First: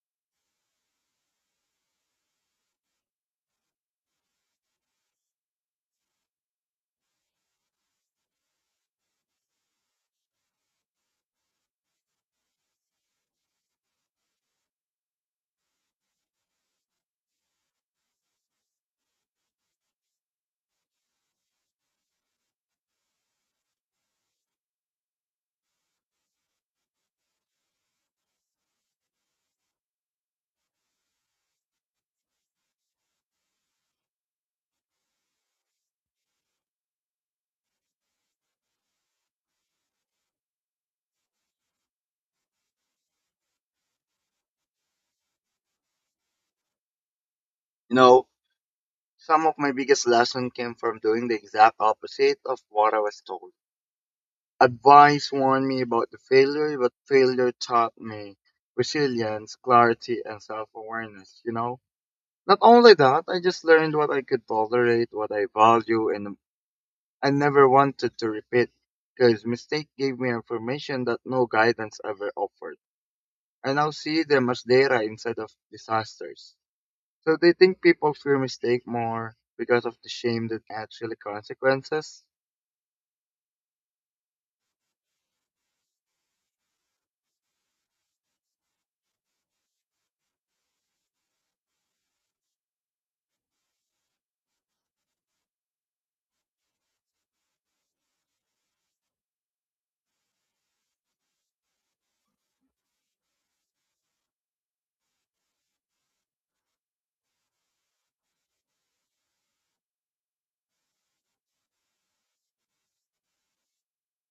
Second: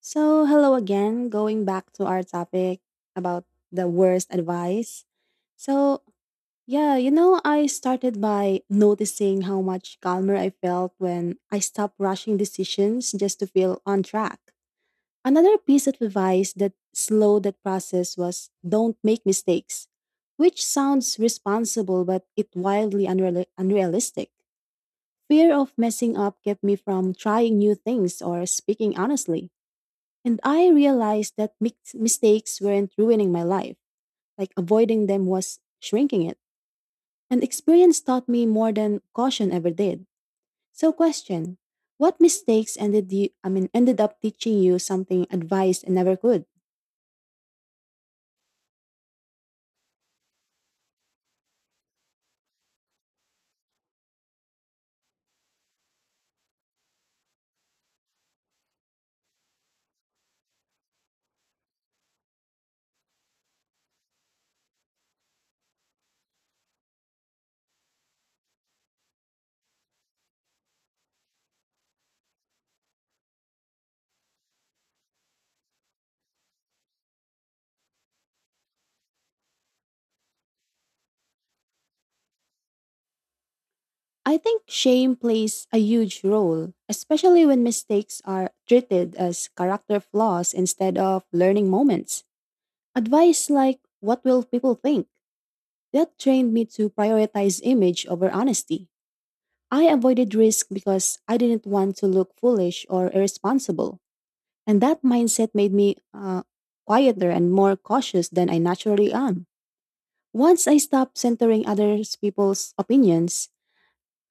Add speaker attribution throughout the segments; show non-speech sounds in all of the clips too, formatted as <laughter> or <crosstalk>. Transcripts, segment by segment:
Speaker 1: So, hello again. Going back to our topic about the worst advice. So, I started by noticing how much calmer I felt when I stopped rushing decisions just to feel on track. Another piece of advice that slowed that process was don't make mistakes, which sounds responsible, but it wildly unrealistic. Fear of messing up kept me from trying new things or speaking honestly. And I realized that mistakes weren't ruining my life, like avoiding them was shrinking it. And experience taught me more than caution ever did. So question, what mistakes ended up teaching you something advice and never could?
Speaker 2: You know, some of my biggest lesson came from doing the exact opposite of what I was told. Advice warned me about the failure, but failure taught me resilience, clarity, and self-awareness, you know? Not only that, I just learned what I could tolerate, what I value, and I never wanted to repeat because mistake gave me information that no guidance ever offered. I now see them as data instead of disasters. So do you think people fear mistake more because of the shame than actually consequences?
Speaker 1: I think shame plays a huge role, especially when mistakes are treated as character flaws instead of learning moments. Advice like what will people think? That trained me to prioritize image over honesty. I avoided risk because I didn't want to look foolish or irresponsible. And that mindset made me quieter and more cautious than I naturally am. Once I stopped centering other people's opinions,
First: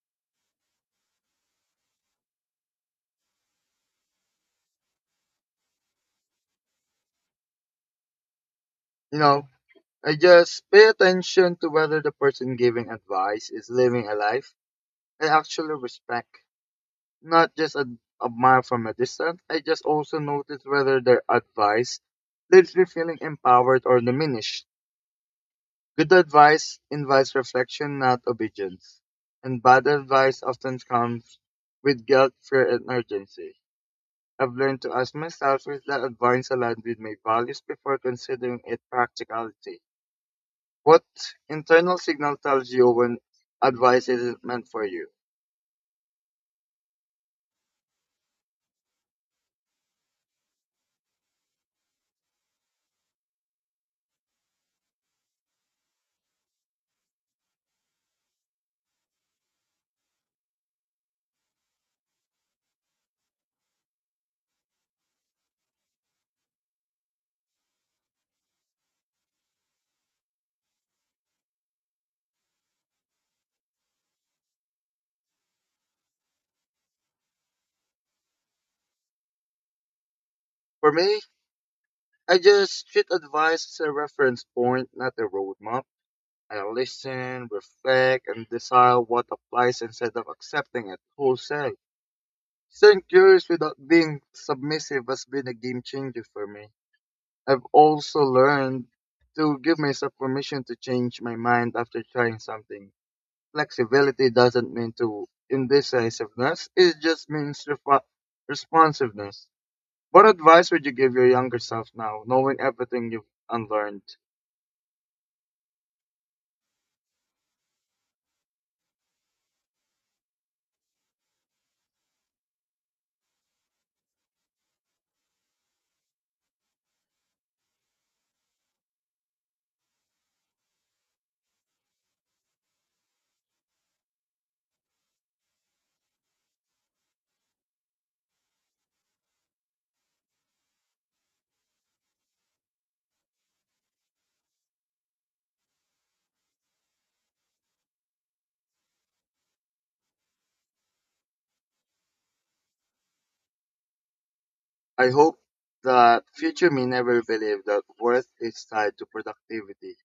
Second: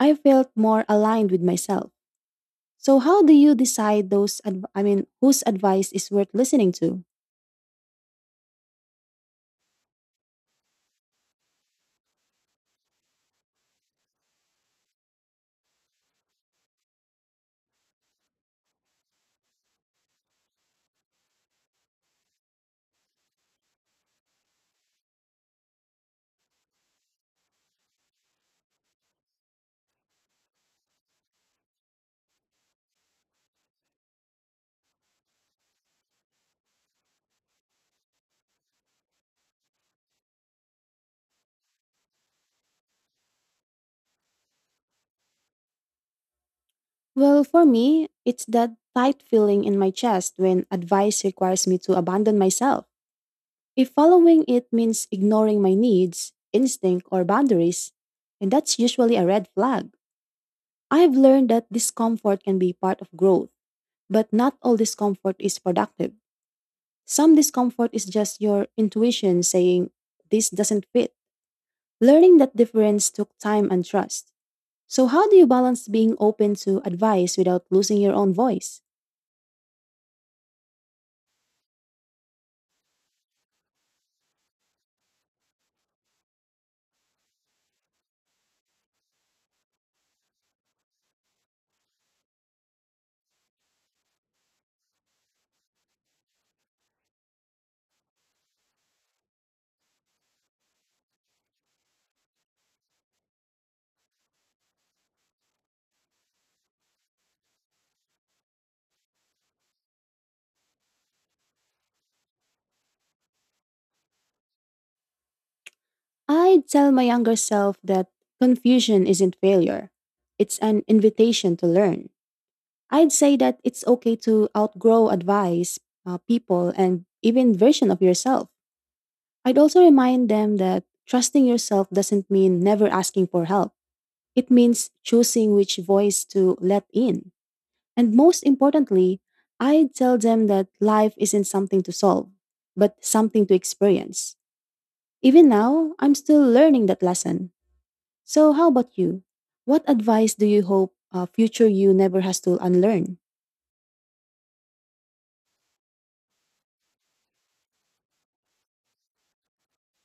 Speaker 1: I felt more aligned with myself. So, how do you decide those, whose advice is worth listening to?
Speaker 2: You know, I just pay attention to whether the person giving advice is living a life I actually respect, not just admire from a distance. I just also notice whether their advice leaves me feeling empowered or diminished. Good advice invites reflection, not obedience, and bad advice often comes with guilt, fear, and urgency. I've learned to ask myself if that advice aligned with my values before considering its practicality. What internal signal tells you when advice isn't meant for you?
Speaker 1: Well, for me, it's that tight feeling in my chest when advice requires me to abandon myself. If following it means ignoring my needs, instinct, or boundaries, and that's usually a red flag. I've learned that discomfort can be part of growth, but not all discomfort is productive. Some discomfort is just your intuition saying, this doesn't fit. Learning that difference took time and trust. So, how do you balance being open to advice without losing your own voice?
Speaker 2: For me, I just treat advice as a reference point, not a roadmap. I listen, reflect, and decide what applies instead of accepting it wholesale. Staying curious without being submissive has been a game changer for me. I've also learned to give myself permission to change my mind after trying something. Flexibility doesn't mean to indecisiveness, it just means responsiveness. What advice would you give your younger self now, knowing everything you've unlearned?
Speaker 1: I'd tell my younger self that confusion isn't failure, it's an invitation to learn. I'd say that it's okay to outgrow advice, people, and even version of yourself. I'd also remind them that trusting yourself doesn't mean never asking for help. It means choosing which voice to let in. And most importantly, I'd tell them that life isn't something to solve, but something to experience. Even now, I'm still learning that lesson. So, how about you? What advice do you hope future you never has to unlearn?
Speaker 2: I hope that future me never believed that worth is tied to productivity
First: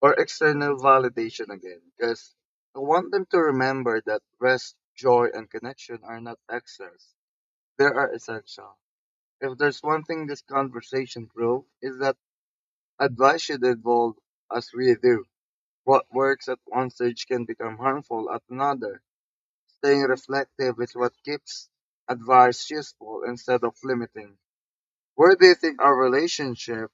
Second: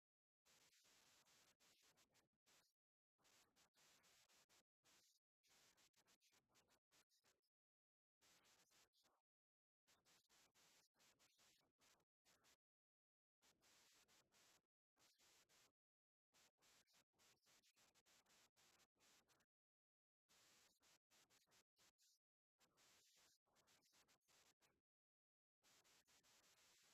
Speaker 2: or external validation again, because I want them to remember that rest, joy, and connection are not excess. They are essential. If there's one thing this conversation proved, is that advice should evolve as we do. What works at one stage can become harmful at another. Staying reflective is what keeps advice useful instead of limiting. Where do you think our relationship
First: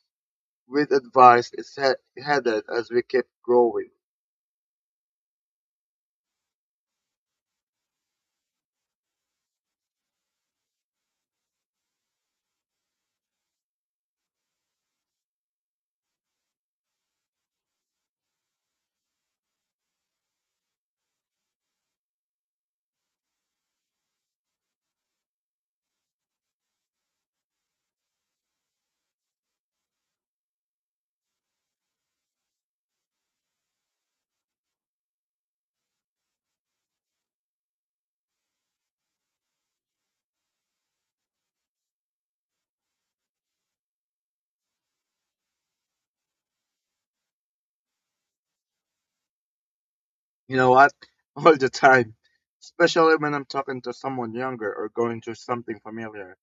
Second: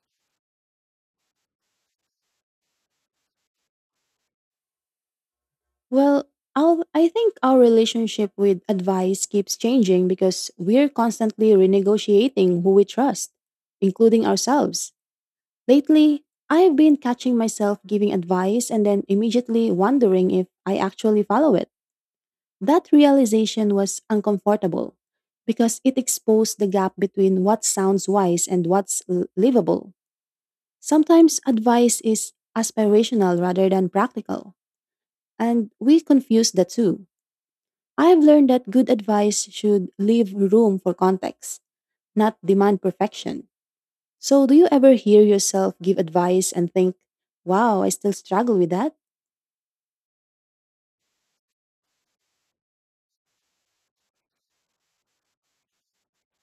Speaker 2: with advice is headed as we keep growing?
Speaker 1: Well, I think our relationship with advice keeps changing because we're constantly renegotiating who we trust, including ourselves. Lately, I've been catching myself giving advice and then immediately wondering if I actually follow it. That realization was uncomfortable because it exposed the gap between what sounds wise and livable. Sometimes advice is aspirational rather than practical, and we confuse the two. I've learned that good advice should leave room for context, not demand perfection. So, do you ever hear yourself give advice and think, wow, I still struggle with that?
Speaker 2: You know what? <laughs> All the time. Especially when I'm talking to someone younger or going through something familiar.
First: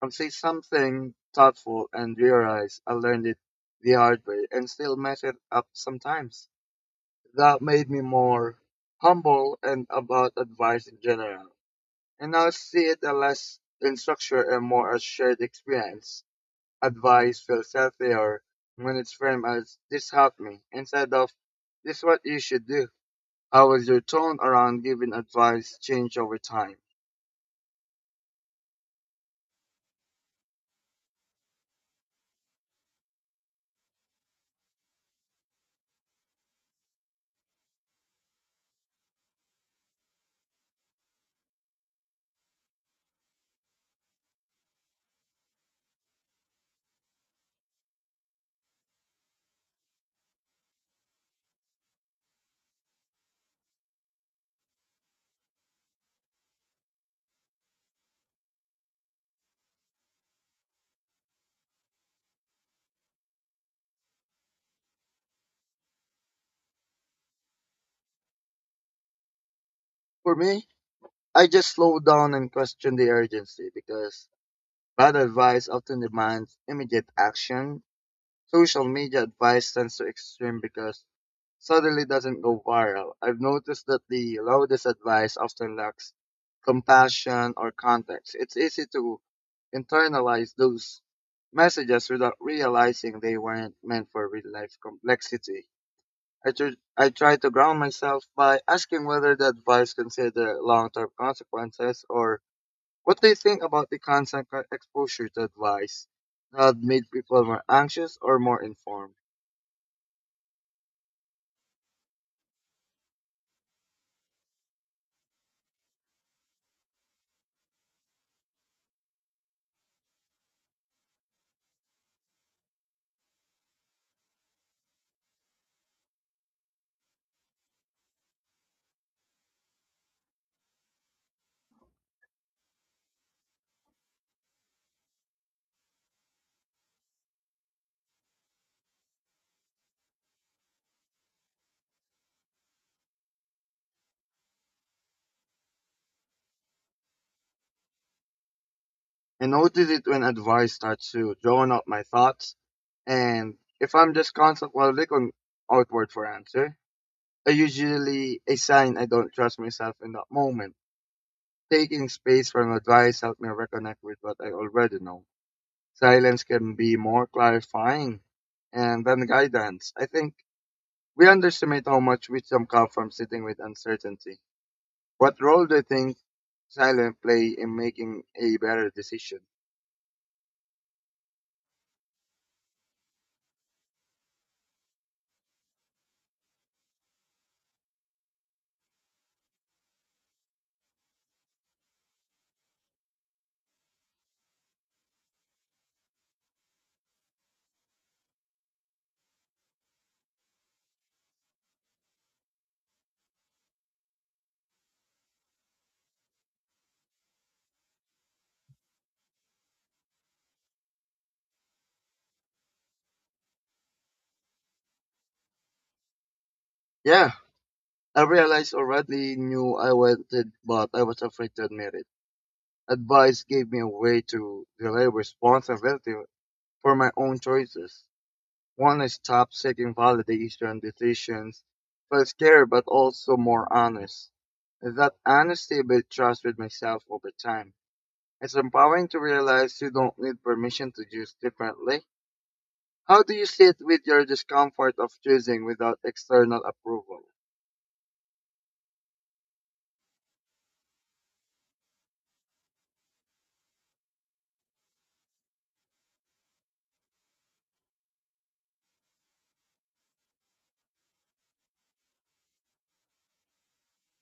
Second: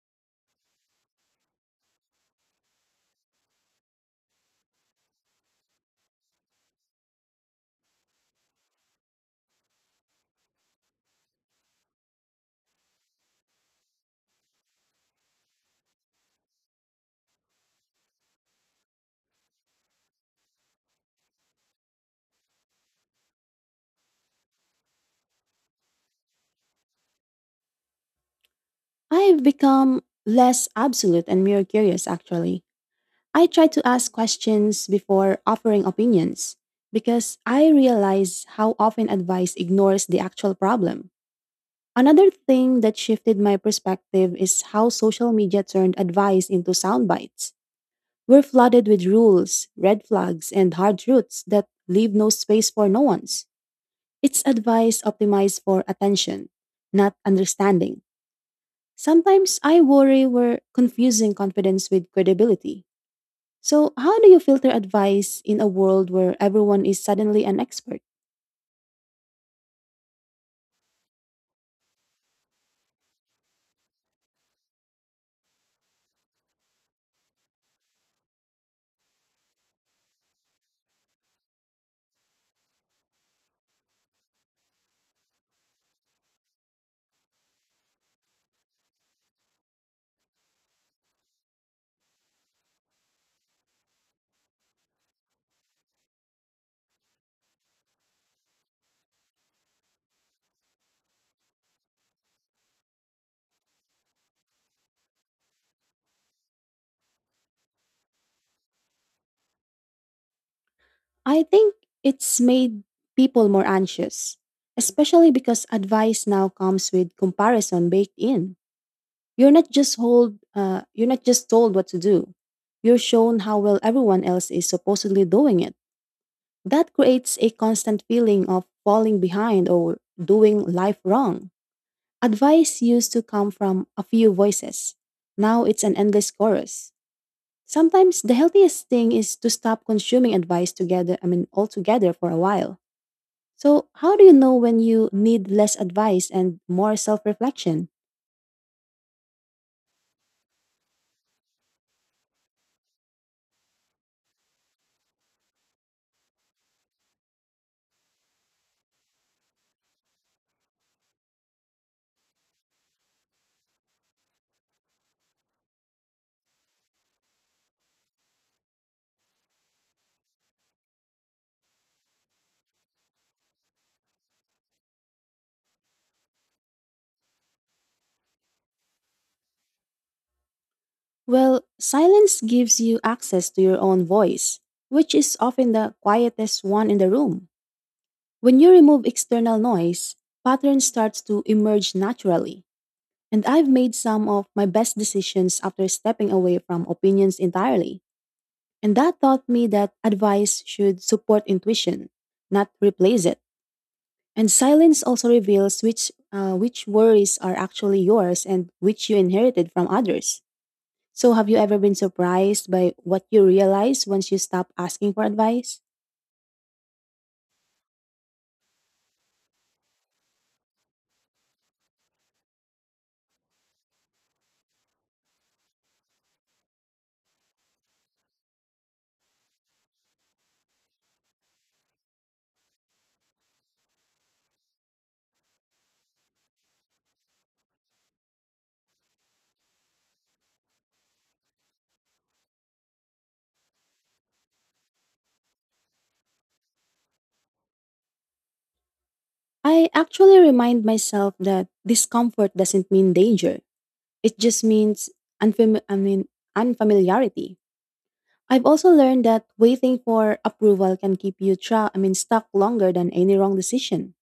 Speaker 2: I'll say something thoughtful and realize I learned it the hard way and still mess it up sometimes. That made me more humble and about advice in general. And now I see it as less in structure and more as shared experience. Advice feels healthier when it's framed as this helped me instead of this is what you should do. How has your tone around giving advice change over time?
Speaker 1: I've become less absolute and more curious, actually. I try to ask questions before offering opinions because I realize how often advice ignores the actual problem. Another thing that shifted my perspective is how social media turned advice into sound bites. We're flooded with rules, red flags, and hard truths that leave no space for nuance. It's advice optimized for attention, not understanding. Sometimes I worry we're confusing confidence with credibility. So, how do you filter advice in a world where everyone is suddenly an expert?
Speaker 2: For me, I just slow down and question the urgency because bad advice often demands immediate action. Social media advice tends to extreme because suddenly doesn't go viral. I've noticed that the loudest advice often lacks compassion or context. It's easy to internalize those messages without realizing they weren't meant for real life complexity. I try to ground myself by asking whether the advice consider long term consequences or what do you think about the constant exposure to advice that made people more anxious or more informed?
Speaker 1: I think it's made people more anxious, especially because advice now comes with comparison baked in. You're not just told what to do. You're shown how well everyone else is supposedly doing it. That creates a constant feeling of falling behind or doing life wrong. Advice used to come from a few voices. Now it's an endless chorus. Sometimes the healthiest thing is to stop consuming advice altogether for a while. So, how do you know when you need less advice and more self reflection?
Speaker 2: I notice it when advice starts to drown out my thoughts, and if I'm just constant while looking outward for answer, I usually a sign I don't trust myself in that moment. Taking space from advice helped me reconnect with what I already know. Silence can be more clarifying and then guidance. I think we underestimate how much wisdom comes from sitting with uncertainty. What role do you think silence play in making a better decision?
Speaker 1: Well, silence gives you access to your own voice, which is often the quietest one in the room. When you remove external noise, patterns start to emerge naturally. And I've made some of my best decisions after stepping away from opinions entirely. And that taught me that advice should support intuition, not replace it. And silence also reveals which worries are actually yours and which you inherited from others. So, have you ever been surprised by what you realize once you stop asking for advice?
Speaker 2: Yeah, I realized already knew I wanted, but I was afraid to admit it. Advice gave me a way to delay responsibility for my own choices. One, I stopped seeking validation decisions, felt scared but also more honest. That honesty built trust with myself over time. It's empowering to realize you don't need permission to choose differently. How do you sit with your discomfort of choosing without external approval?
Speaker 1: I actually remind myself that discomfort doesn't mean danger. It just means unfam- I mean unfamiliarity. I've also learned that waiting for approval can keep you stuck longer than any wrong decision.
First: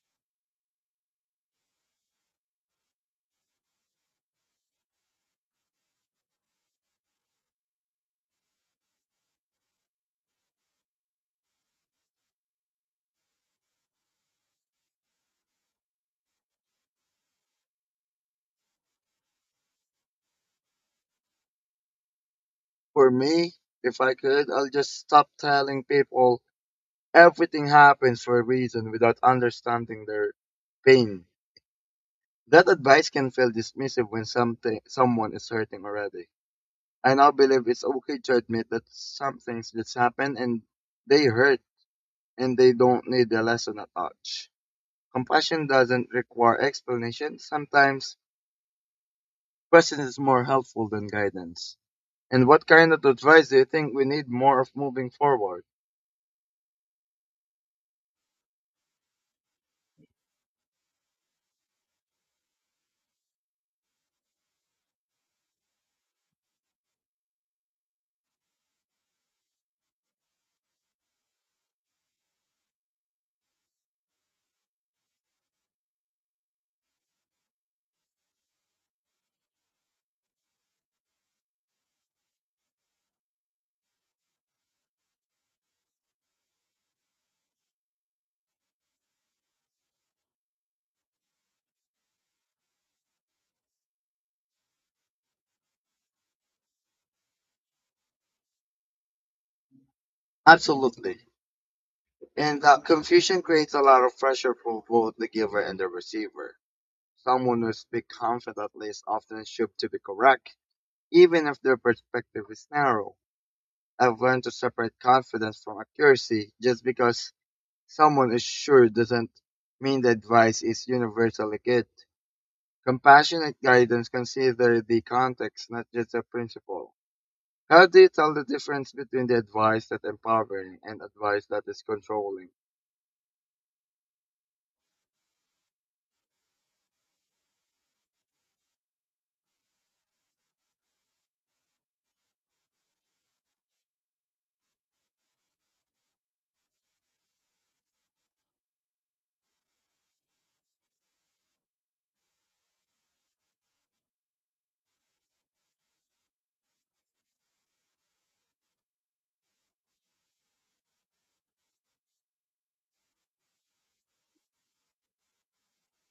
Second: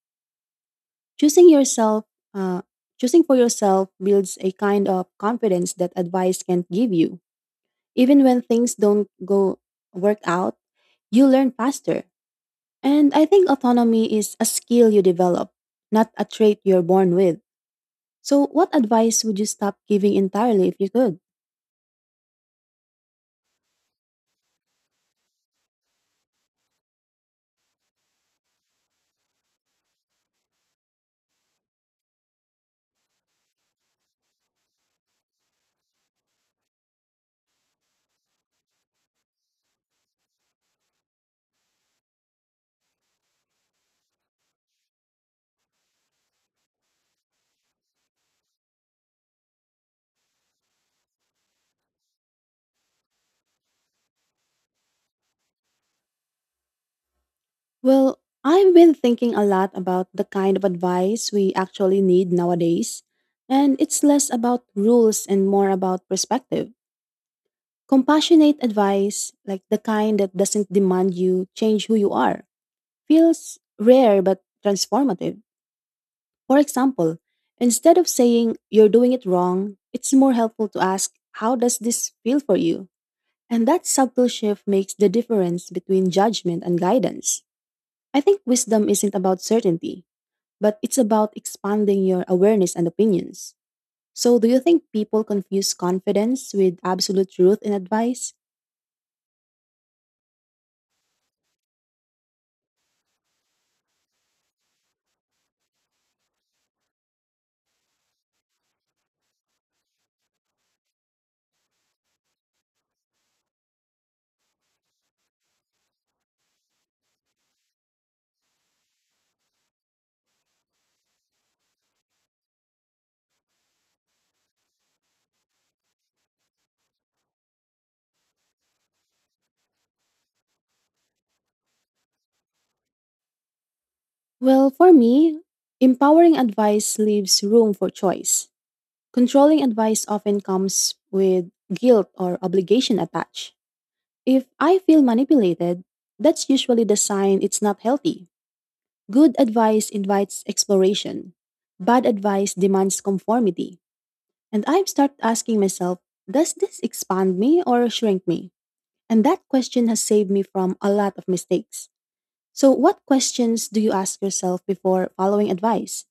Speaker 1: Choosing yourself, uh, Choosing for yourself builds a kind of confidence that advice can't give you. Even when things don't go work out, you learn faster. And I think autonomy is a skill you develop, not a trait you're born with. So, what advice would you stop giving entirely if you could?
Speaker 2: For me, if I could, I'll just stop telling people everything happens for a reason without understanding their pain. That advice can feel dismissive when something someone is hurting already. I now believe it's okay to admit that some things just happen and they hurt and they don't need a lesson attached. Compassion doesn't require explanation. Sometimes presence is more helpful than guidance. And what kind of advice do you think we need more of moving forward?
Speaker 1: Well, I've been thinking a lot about the kind of advice we actually need nowadays, and it's less about rules and more about perspective. Compassionate advice, like the kind that doesn't demand you change who you are, feels rare but transformative. For example, instead of saying you're doing it wrong, it's more helpful to ask, how does this feel for you? And that subtle shift makes the difference between judgment and guidance. I think wisdom isn't about certainty, but it's about expanding your awareness and opinions. So, do you think people confuse confidence with absolute truth in advice?
Speaker 2: Absolutely. And that confusion creates a lot of pressure for both the giver and the receiver. Someone who speaks confidently is often assumed to be correct, even if their perspective is narrow. I've learned to separate confidence from accuracy. Just because someone is sure doesn't mean the advice is universally good. Compassionate guidance considers the context, not just the principle. How do you tell the difference between the advice that empowering and advice that is controlling?
Speaker 1: Well, for me, empowering advice leaves room for choice. Controlling advice often comes with guilt or obligation attached. If I feel manipulated, that's usually the sign it's not healthy. Good advice invites exploration. Bad advice demands conformity. And I've started asking myself, does this expand me or shrink me? And that question has saved me from a lot of mistakes. So, what questions do you ask yourself before following advice?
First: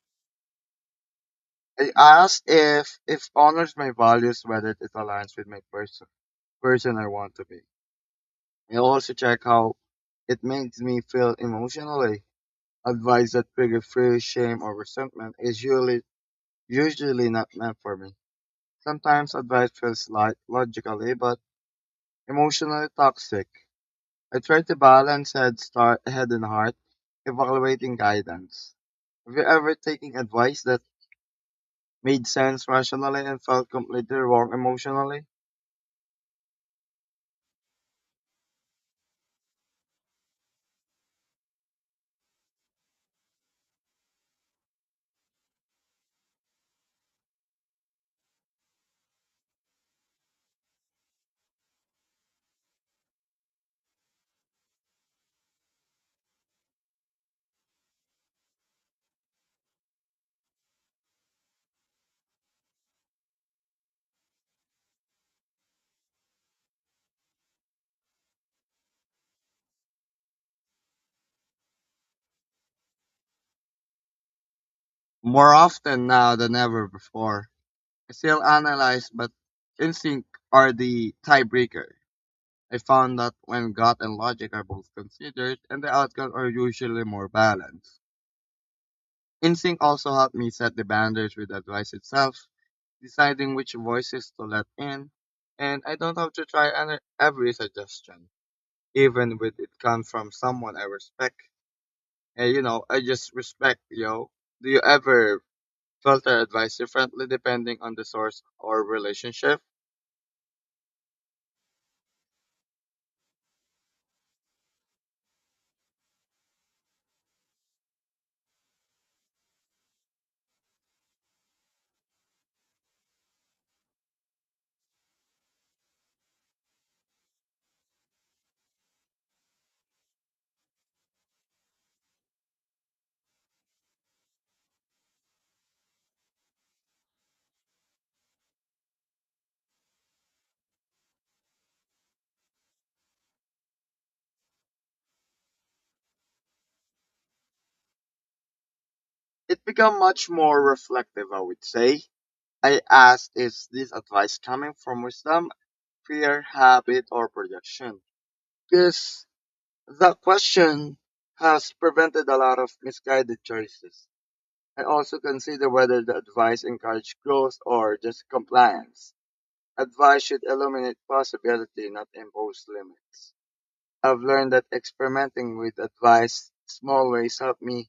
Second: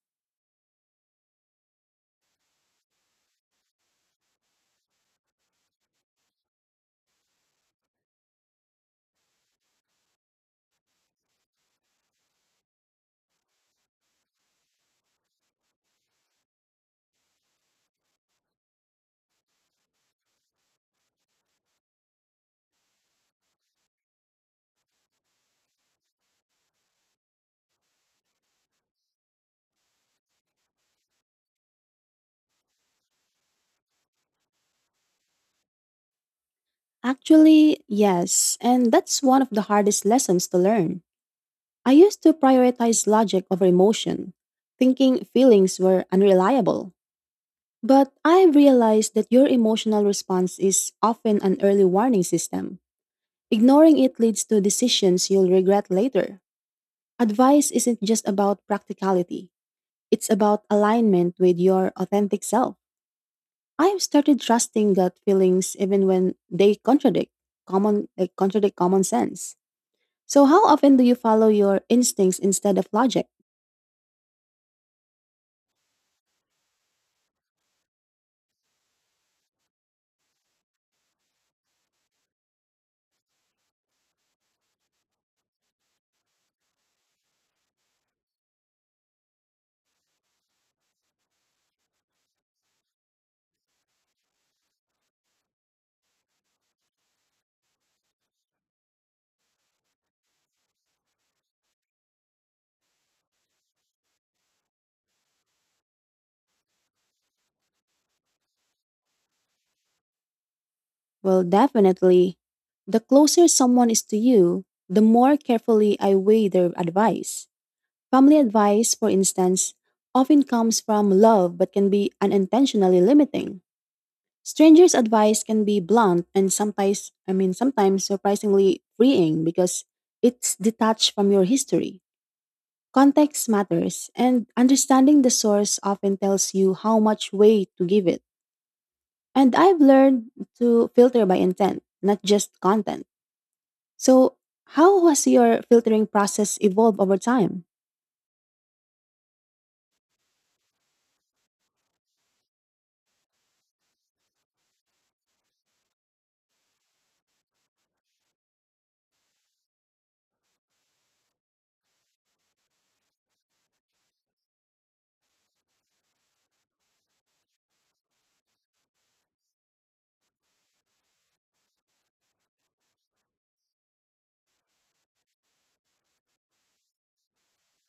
Speaker 2: I asked if honors my values, whether it aligns with my person I want to be. I also check how it makes me feel emotionally. Advice that trigger fear, shame, or resentment is usually not meant for me. Sometimes advice feels like logically but emotionally toxic. I try to balance head and heart, evaluating guidance. Have you ever taken advice that made sense rationally and felt completely wrong emotionally?
Speaker 1: Actually, yes. And that's one of the hardest lessons to learn. I used to prioritize logic over emotion, thinking feelings were unreliable. But I realize that your emotional response is often an early warning system. Ignoring it leads to decisions you'll regret later. Advice isn't just about practicality, it's about alignment with your authentic self. I've started trusting gut feelings even when they contradict common sense. So how often do you follow your instincts instead of logic?
Speaker 2: More often now than ever before. I still analyze, but instinct are the tiebreaker. I found that when gut and logic are both considered, and the outcomes are usually more balanced. Instinct also helped me set the boundaries with advice itself. Deciding which voices to let in, and I don't have to try every suggestion, even with it comes from someone I respect. And I just respect, yo. Do you ever filter advice differently depending on the source or relationship?
Speaker 1: Well, definitely the closer someone is to you, the more carefully I weigh their advice. Family advice, for instance, often comes from love but can be unintentionally limiting. Strangers' advice can be blunt and sometimes surprisingly freeing because it's detached from your history. Context matters, and understanding the source often tells you how much weight to give it. And I've learned to filter by intent, not just content. So, how has your filtering process evolved over time?
Speaker 2: It become much more reflective, I would say. I ask, is this advice coming from wisdom, fear, habit, or projection? Because that question has prevented a lot of misguided choices. And also consider whether the advice encourage growth or just compliance. Advice should illuminate possibility, not impose limits. I've learned that experimenting with advice small ways help me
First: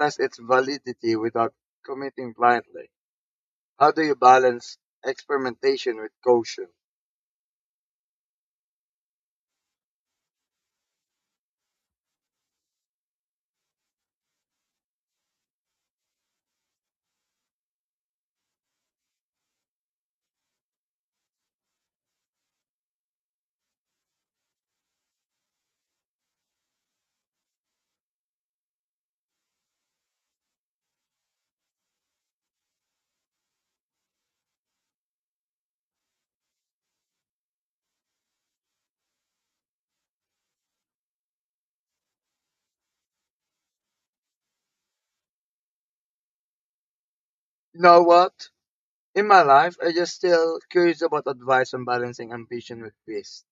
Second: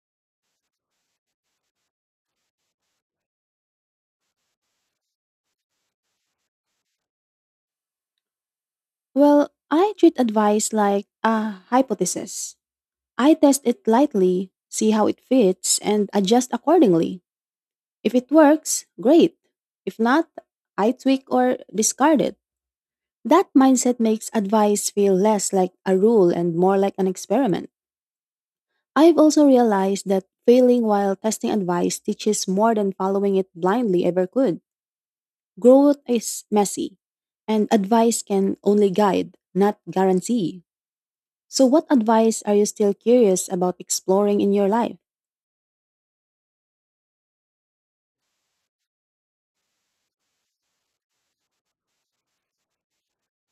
Speaker 2: test its validity without committing blindly. How do you balance experimentation with caution?
Speaker 1: Well, I treat advice like a hypothesis. I test it lightly, see how it fits, and adjust accordingly. If it works, great. If not, I tweak or discard it. That mindset makes advice feel less like a rule and more like an experiment. I've also realized that failing while testing advice teaches more than following it blindly ever could. Growth is messy, and advice can only guide, not guarantee. So, what advice are you still curious about exploring in your life?
Speaker 2: You know what? In my life, I just still curious about advice on balancing ambition with peace.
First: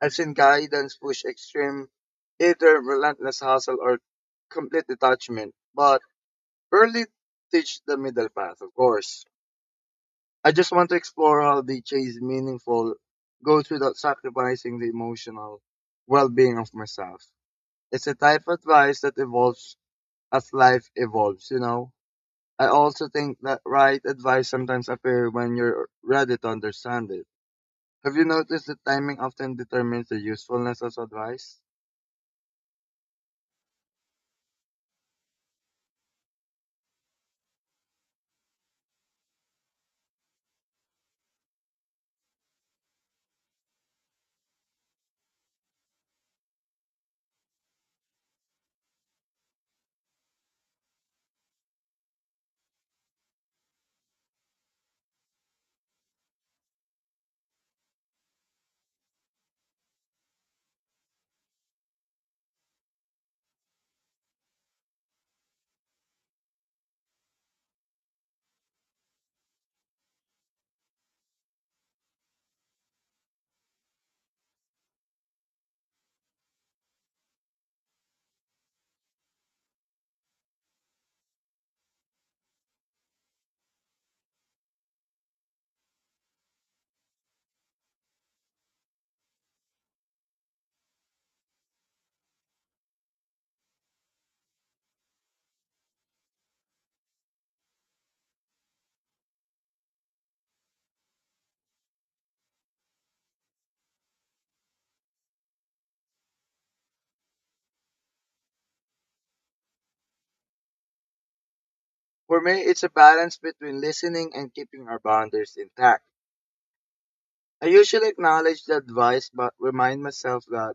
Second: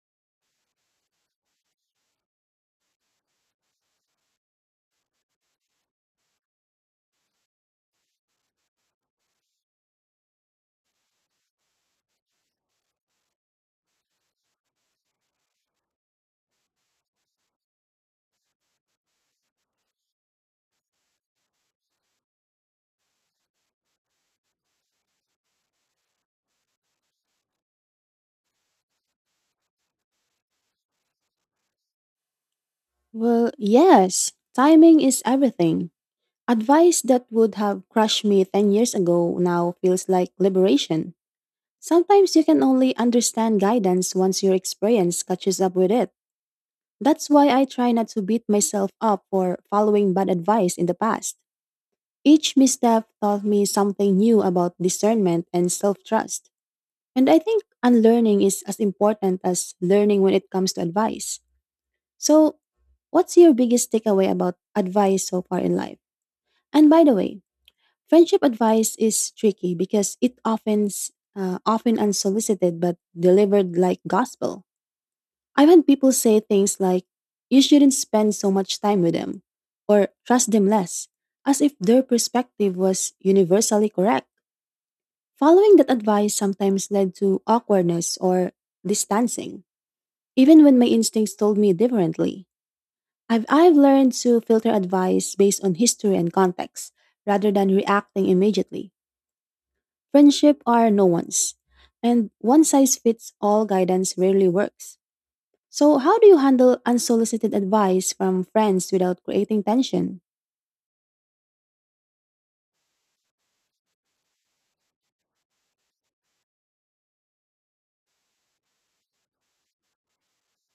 Speaker 2: I've seen guidance push extreme, either relentless hustle or complete detachment, but rarely teach the middle path, of course. I just want to explore how the chase meaningful goals without sacrificing the emotional well being of myself. It's a type of advice that evolves, as life evolves. I also think that right advice sometimes appears when you're ready to understand it. Have you noticed that timing often determines the usefulness of advice?
Speaker 1: Well, yes, timing is everything. Advice that would have crushed me 10 years ago now feels like liberation. Sometimes you can only understand guidance once your experience catches up with it. That's why I try not to beat myself up for following bad advice in the past. Each misstep taught me something new about discernment and self trust. And I think unlearning is as important as learning when it comes to advice. So, what's your biggest takeaway about advice so far in life? And by the way, friendship advice is tricky because it often unsolicited but delivered like gospel. I've had people say things like you shouldn't spend so much time with them or trust them less as if their perspective was universally correct. Following that advice sometimes led to awkwardness or distancing. Even when my instincts told me differently, I've learned to filter advice based on history and context rather than reacting immediately. Friendship are no one's, and one size fits all guidance rarely works. So, how do you handle unsolicited advice from friends without creating tension?
Speaker 2: For me, it's a balance between listening and keeping our boundaries intact. I usually acknowledge the advice but remind myself that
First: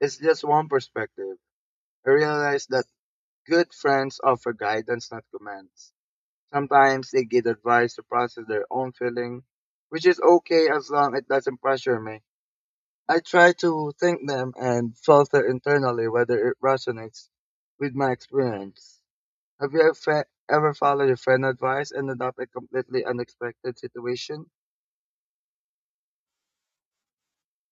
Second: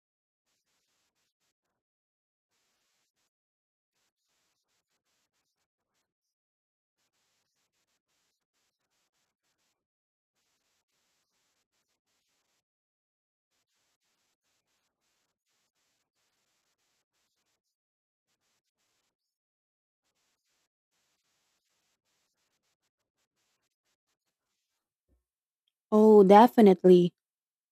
Speaker 2: it's just one perspective. I realize that good friends offer guidance, not commands. Sometimes they give advice to process their own feeling, which is okay as long it doesn't pressure me. I try to think them and filter internally whether it resonates with my experience. Have you ever followed your friend's advice and adopt a completely unexpected situation?
Speaker 1: Oh, definitely.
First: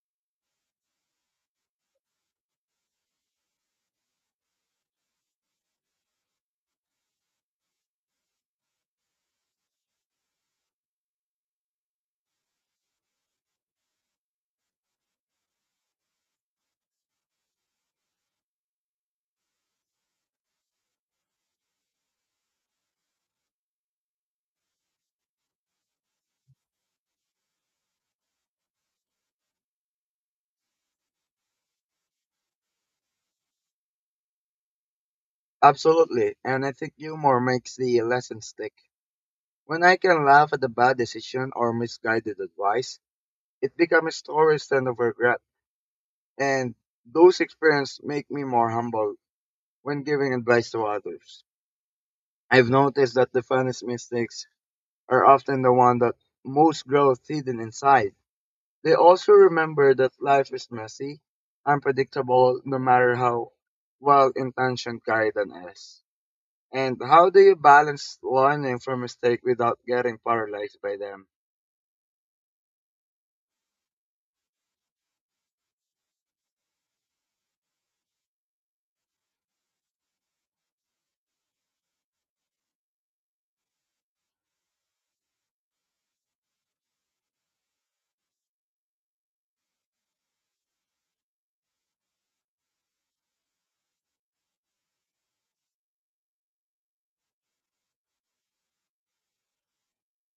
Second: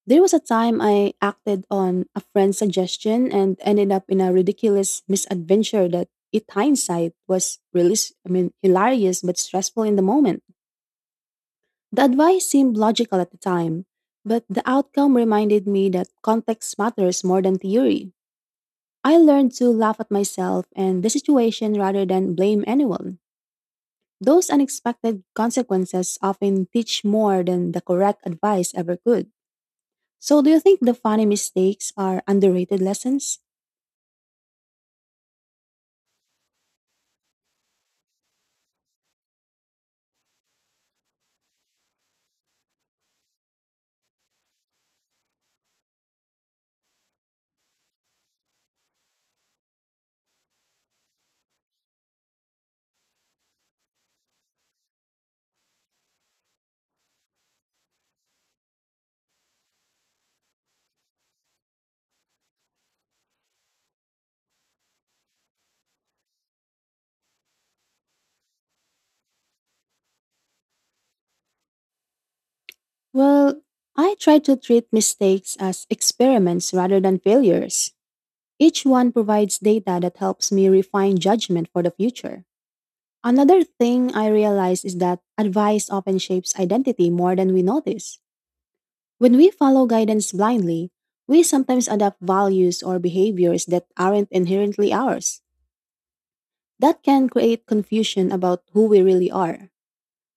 Speaker 1: There was a time I acted on a friend's suggestion and ended up in a ridiculous misadventure that, in hindsight, was really, hilarious but stressful in the moment. The advice seemed logical at the time, but the outcome reminded me that context matters more than theory. I learned to laugh at myself and the situation rather than blame anyone. Those unexpected consequences often teach more than the correct advice ever could. So, do you think the funny mistakes are underrated lessons?
Speaker 2: Absolutely, and I think humor makes the lesson stick. When I can laugh at a bad decision or misguided advice, it becomes a story instead of regret, and those experiences make me more humble when giving advice to others. I've noticed that the funniest mistakes are often the one that most growth hidden inside. They also remember that life is messy, unpredictable no matter how well intentioned guidance is. And how do you balance learning from mistake without getting paralyzed by them?
Speaker 1: Well, I try to treat mistakes as experiments rather than failures. Each one provides data that helps me refine judgment for the future. Another thing I realize is that advice often shapes identity more than we notice. When we follow guidance blindly, we sometimes adopt values or behaviors that aren't inherently ours. That can create confusion about who we really are.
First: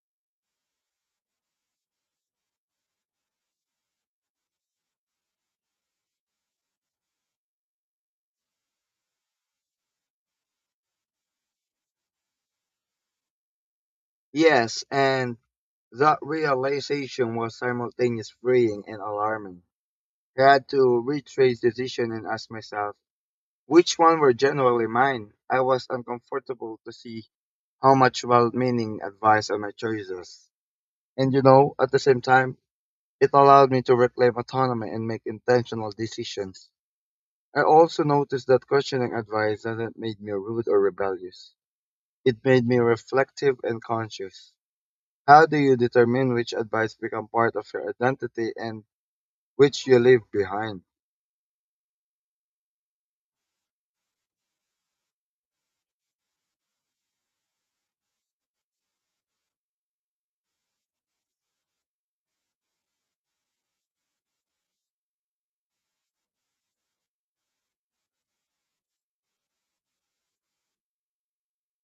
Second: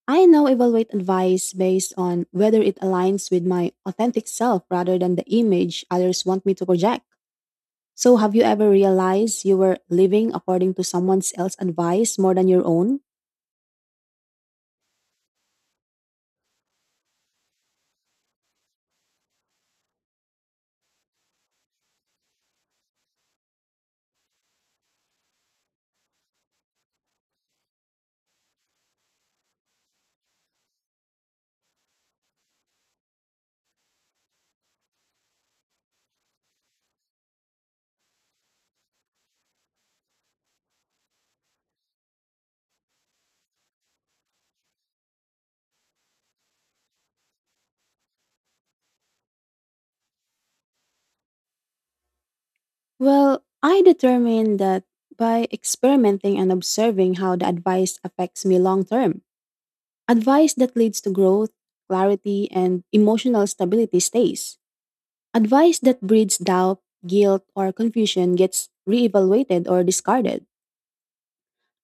Speaker 1: I now evaluate advice based on whether it aligns with my authentic self rather than the image others want me to project. So, have you ever realized you were living according to someone else's advice more than your own?
Speaker 2: Yes, and that realization was simultaneously freeing and alarming. I had to retrace decision and ask myself which one were generally mine. I was uncomfortable to see how much well meaning advice on my choices. And at the same time, it allowed me to reclaim autonomy and make intentional decisions. I also noticed that questioning advice hasn't made me rude or rebellious. It made me reflective and conscious. How do you determine which advice become part of your identity and which you leave behind?
Speaker 1: Well, I determined that by experimenting and observing how the advice affects me long term. Advice that leads to growth, clarity, and emotional stability stays. Advice that breeds doubt, guilt, or confusion gets reevaluated or discarded.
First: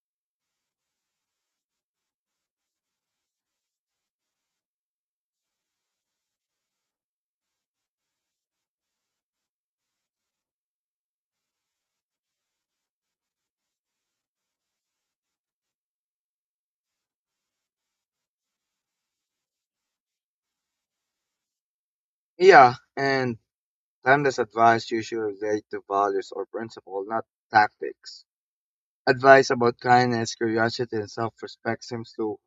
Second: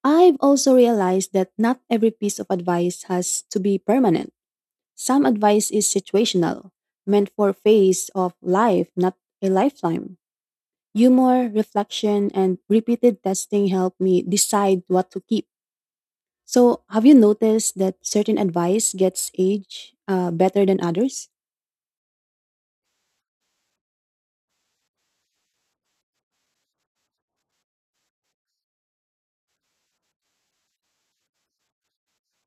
Speaker 1: I've also realized that not every piece of advice has to be permanent. Some advice is situational, meant for a phase of life, not a lifetime. Humor, reflection, and repeated testing help me decide what to keep. So, have you noticed that certain advice gets age better than others?
Speaker 2: Yeah, and timeless advice usually relate to values or principle, not tactics. Advice about kindness, curiosity, and self-respect seems to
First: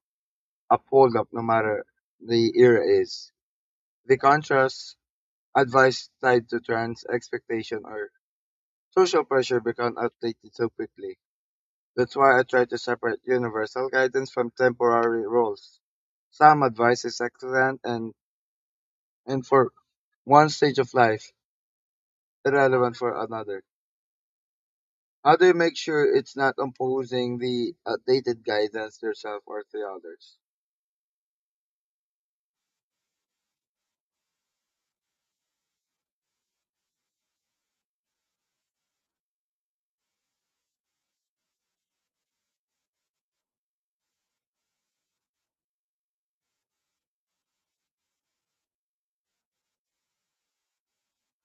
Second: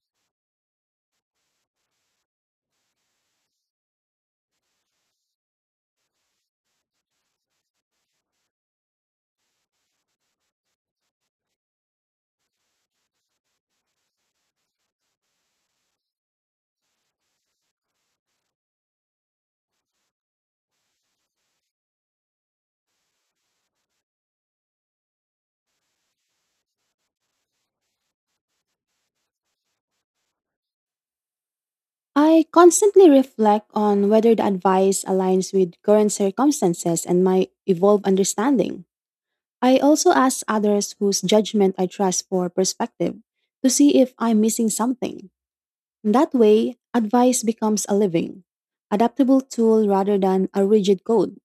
Speaker 2: uphold up no matter the era is. The contrast. Advice tied to trends, expectation, or social pressure become outdated so quickly. That's why I try to separate universal guidance from temporary rules. Some advice is excellent and for one stage of life, irrelevant for another. How do you make sure it's not imposing the outdated guidance yourself or to others?
Speaker 1: I constantly reflect on whether the advice aligns with current circumstances and my evolved understanding. I also ask others whose judgment I trust for perspective to see if I'm missing something. That way, advice becomes a living, adaptable tool rather than a rigid code.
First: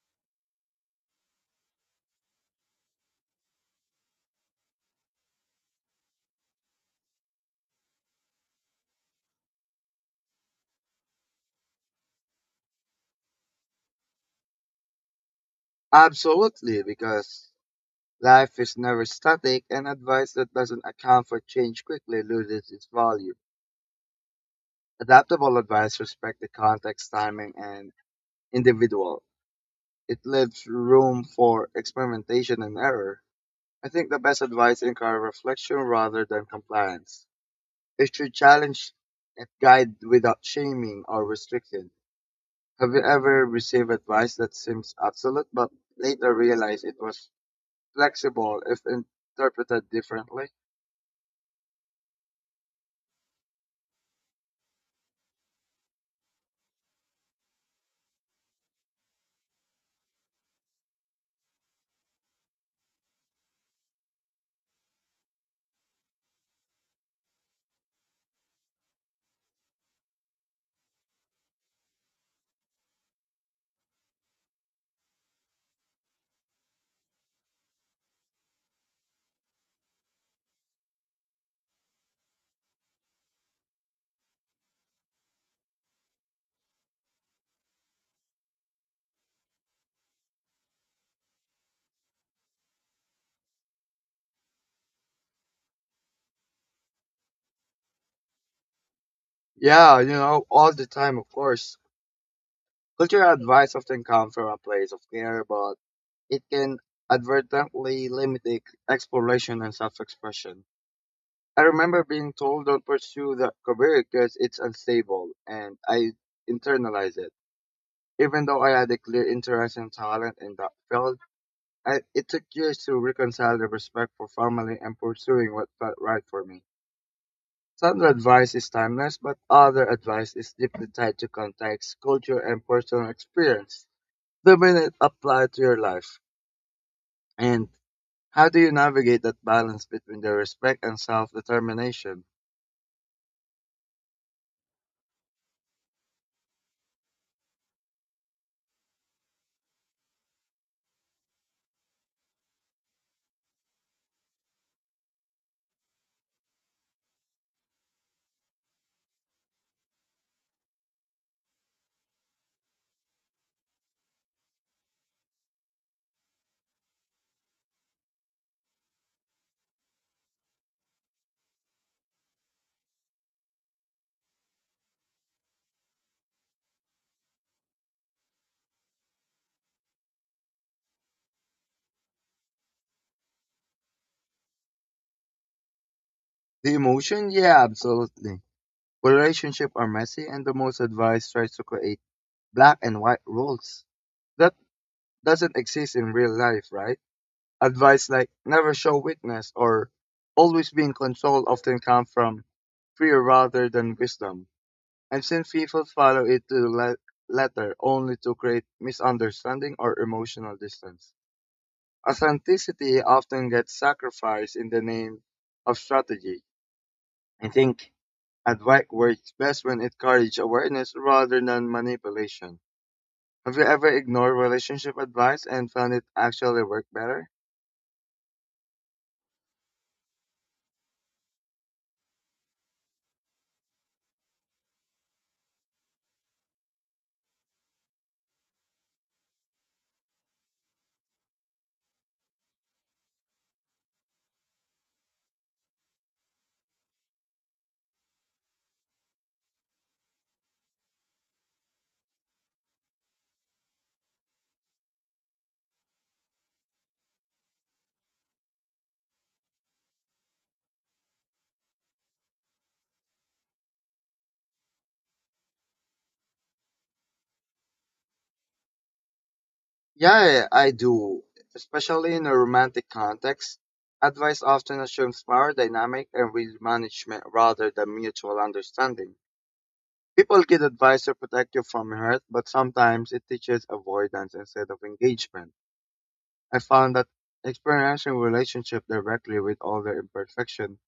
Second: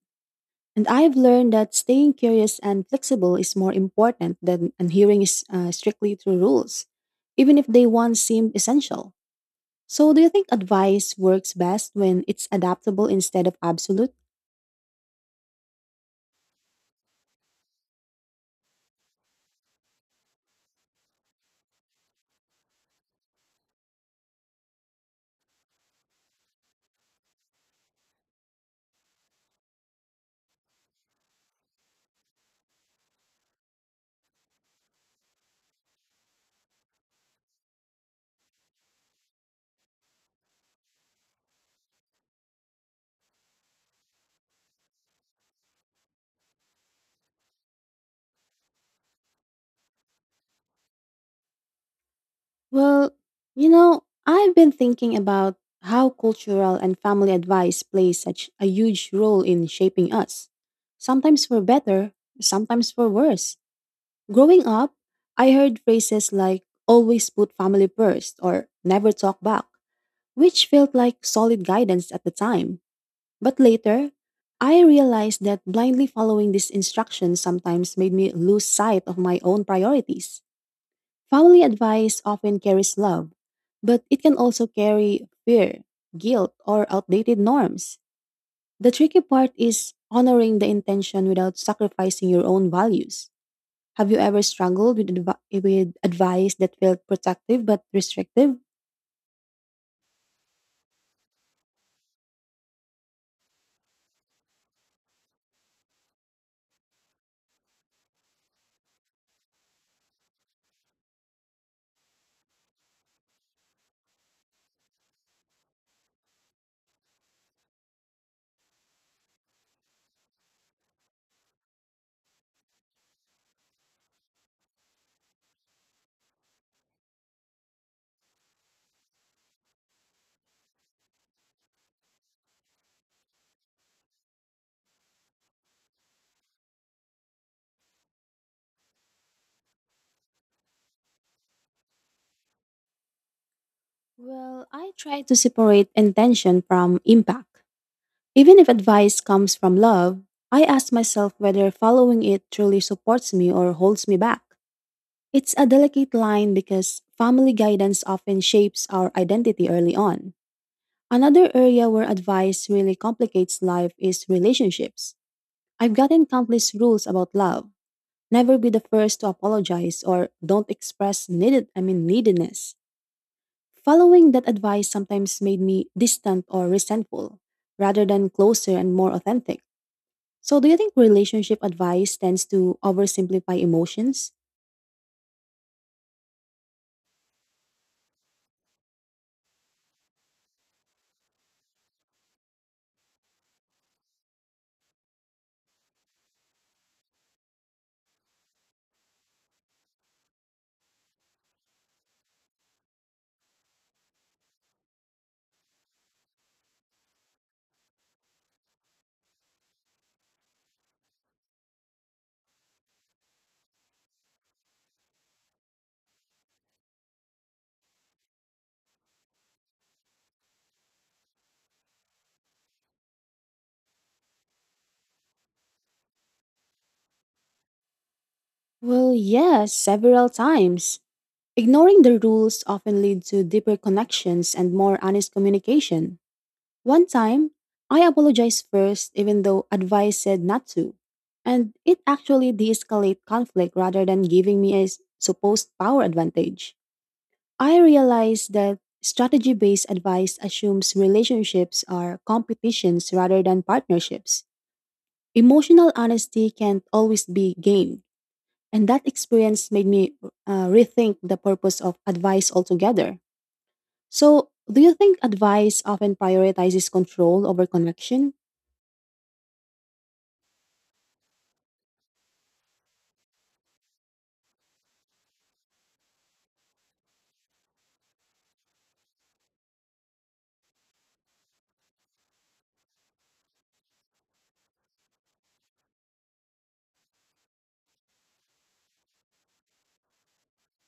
Speaker 1: And I've learned that staying curious and flexible is more important than adhering is, strictly to rules, even if they once seemed essential. So, do you think advice works best when it's adaptable instead of absolute?
Speaker 2: Absolutely, because life is never static and advice that doesn't account for change quickly loses its value. Adaptable advice respects the context, timing, and individual. It leaves room for experimentation and error. I think the best advice encourages reflection rather than compliance. It should challenge and guide without shaming or restriction. Have you ever received advice that seems absolute but later realized it was flexible if interpreted differently?
Speaker 1: Well, I've been thinking about how cultural and family advice plays such a huge role in shaping us. Sometimes for better, sometimes for worse. Growing up, I heard phrases like always put family first or never talk back, which felt like solid guidance at the time. But later, I realized that blindly following these instructions sometimes made me lose sight of my own priorities. Family advice often carries love, but it can also carry fear, guilt, or outdated norms. The tricky part is honoring the intention without sacrificing your own values. Have you ever struggled with advice that felt protective but restrictive?
Speaker 2: Yeah, all the time, of course. Cultural advice often comes from a place of care, but it can advertently limit exploration and self-expression. I remember being told don't pursue that career because it's unstable, and I internalized it. Even though I had a clear interest and talent in that field, it took years to reconcile the respect for family and pursuing what felt right for me. Some advice is timeless, but other advice is deeply tied to context, culture, and personal experience. The minute applied to your life. And how do you navigate that balance between the respect and self-determination?
Speaker 1: Well, I try to separate intention from impact. Even if advice comes from love, I ask myself whether following it truly supports me or holds me back. It's a delicate line because family guidance often shapes our identity early on. Another area where advice really complicates life is relationships. I've gotten countless rules about love. Never be the first to apologize or don't express needed I mean neediness. Following that advice sometimes made me distant or resentful rather than closer and more authentic. So, do you think relationship advice tends to oversimplify emotions?
Speaker 2: The emotion? Yeah, absolutely. Relationships are messy and the most advice tries to create black and white rules. That doesn't exist in real life, right? Advice like never show weakness or always be in control often come from fear rather than wisdom. I've seen people follow it to the letter only to create misunderstanding or emotional distance. Authenticity often gets sacrificed in the name of strategy. I think advice works best when it encourages awareness rather than manipulation. Have you ever ignored relationship advice and found it actually work better?
Speaker 1: Well, yes, several times. Ignoring the rules often lead to deeper connections and more honest communication. One time, I apologized first even though advice said not to, and it actually de-escalate conflict rather than giving me supposed power advantage. I realized that strategy-based advice assumes relationships are competitions rather than partnerships. Emotional honesty can't always be gained, and that experience made me rethink the purpose of advice altogether. So, do you think advice often prioritizes control over connection?
Speaker 2: Yeah, I do. Especially in a romantic context, advice often assumes power dynamic and will management rather than mutual understanding. People get advice to protect you from hurt, but sometimes it teaches avoidance instead of engagement. I found that experiencing relationship directly with all their imperfection,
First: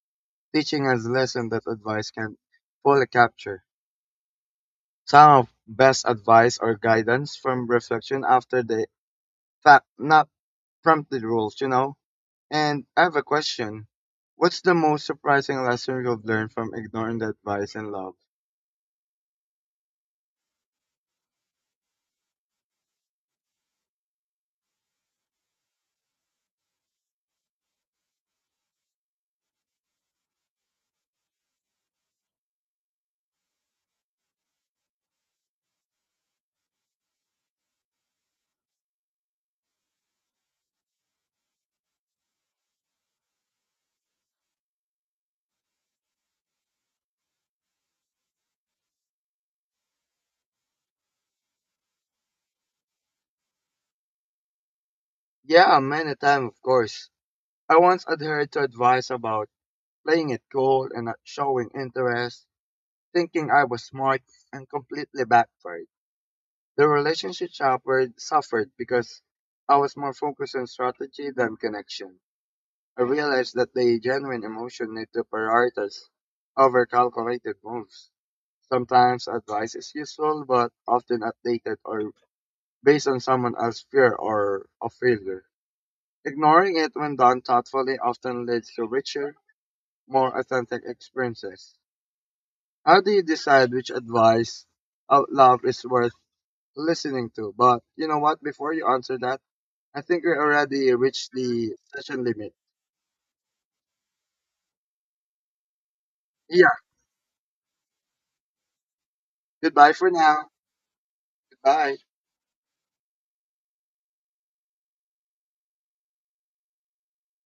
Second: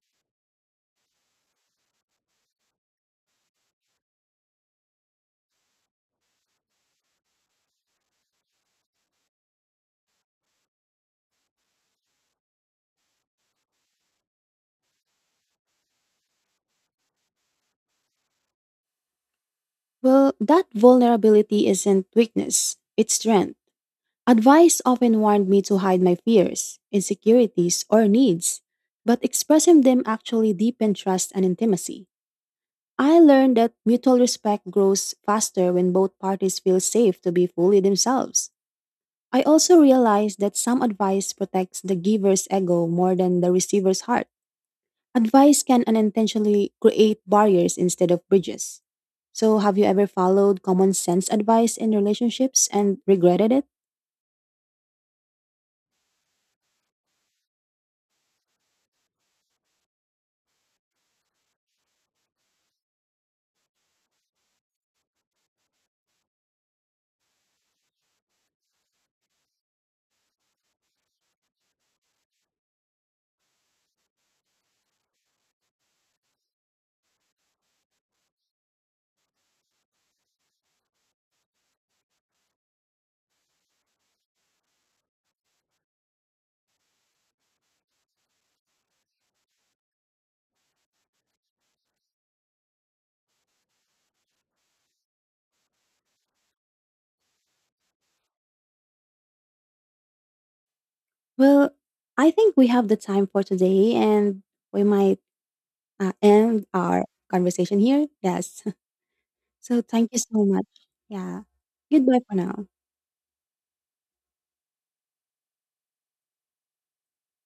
Speaker 2: teaching us lesson that advice can fully capture. Some of best advice or guidance from reflection after the fact, not prompted rules. And I have a question. What's the most surprising lesson you've learned from ignoring the advice and love?
Speaker 1: Well, that vulnerability isn't weakness, it's strength. Advice often warned me to hide my fears, insecurities, or needs, but expressing them actually deepened trust and intimacy. I learned that mutual respect grows faster when both parties feel safe to be fully themselves. I also realized that some advice protects the giver's ego more than the receiver's heart. Advice can unintentionally create barriers instead of bridges. So, have you ever followed common sense advice in relationships and regretted it?
Speaker 2: Yeah, many times, of course. I once adhered to advice about playing it cool and not showing interest, thinking I was smart and completely backfired. The relationship suffered because I was more focused on strategy than connection. I realized that the genuine emotion need to prioritize over calculated moves. Sometimes advice is useful, but often outdated or based on someone else's fear or of failure. Ignoring it when done thoughtfully often leads to richer, more authentic experiences. How do you decide which advice out loud is worth listening to? But you know what? Before you answer that, I think we already reached
Speaker 1: Well,
Speaker 2: the session
Speaker 1: I
Speaker 2: limit.
Speaker 1: think we have the time for today and we might end
Speaker 2: Yeah.
Speaker 1: our conversation here. Yes. <laughs> So,
Speaker 2: Goodbye for
Speaker 1: thank you so
Speaker 2: now.
Speaker 1: much. Yeah.
Speaker 2: Goodbye.
Speaker 1: Goodbye for now.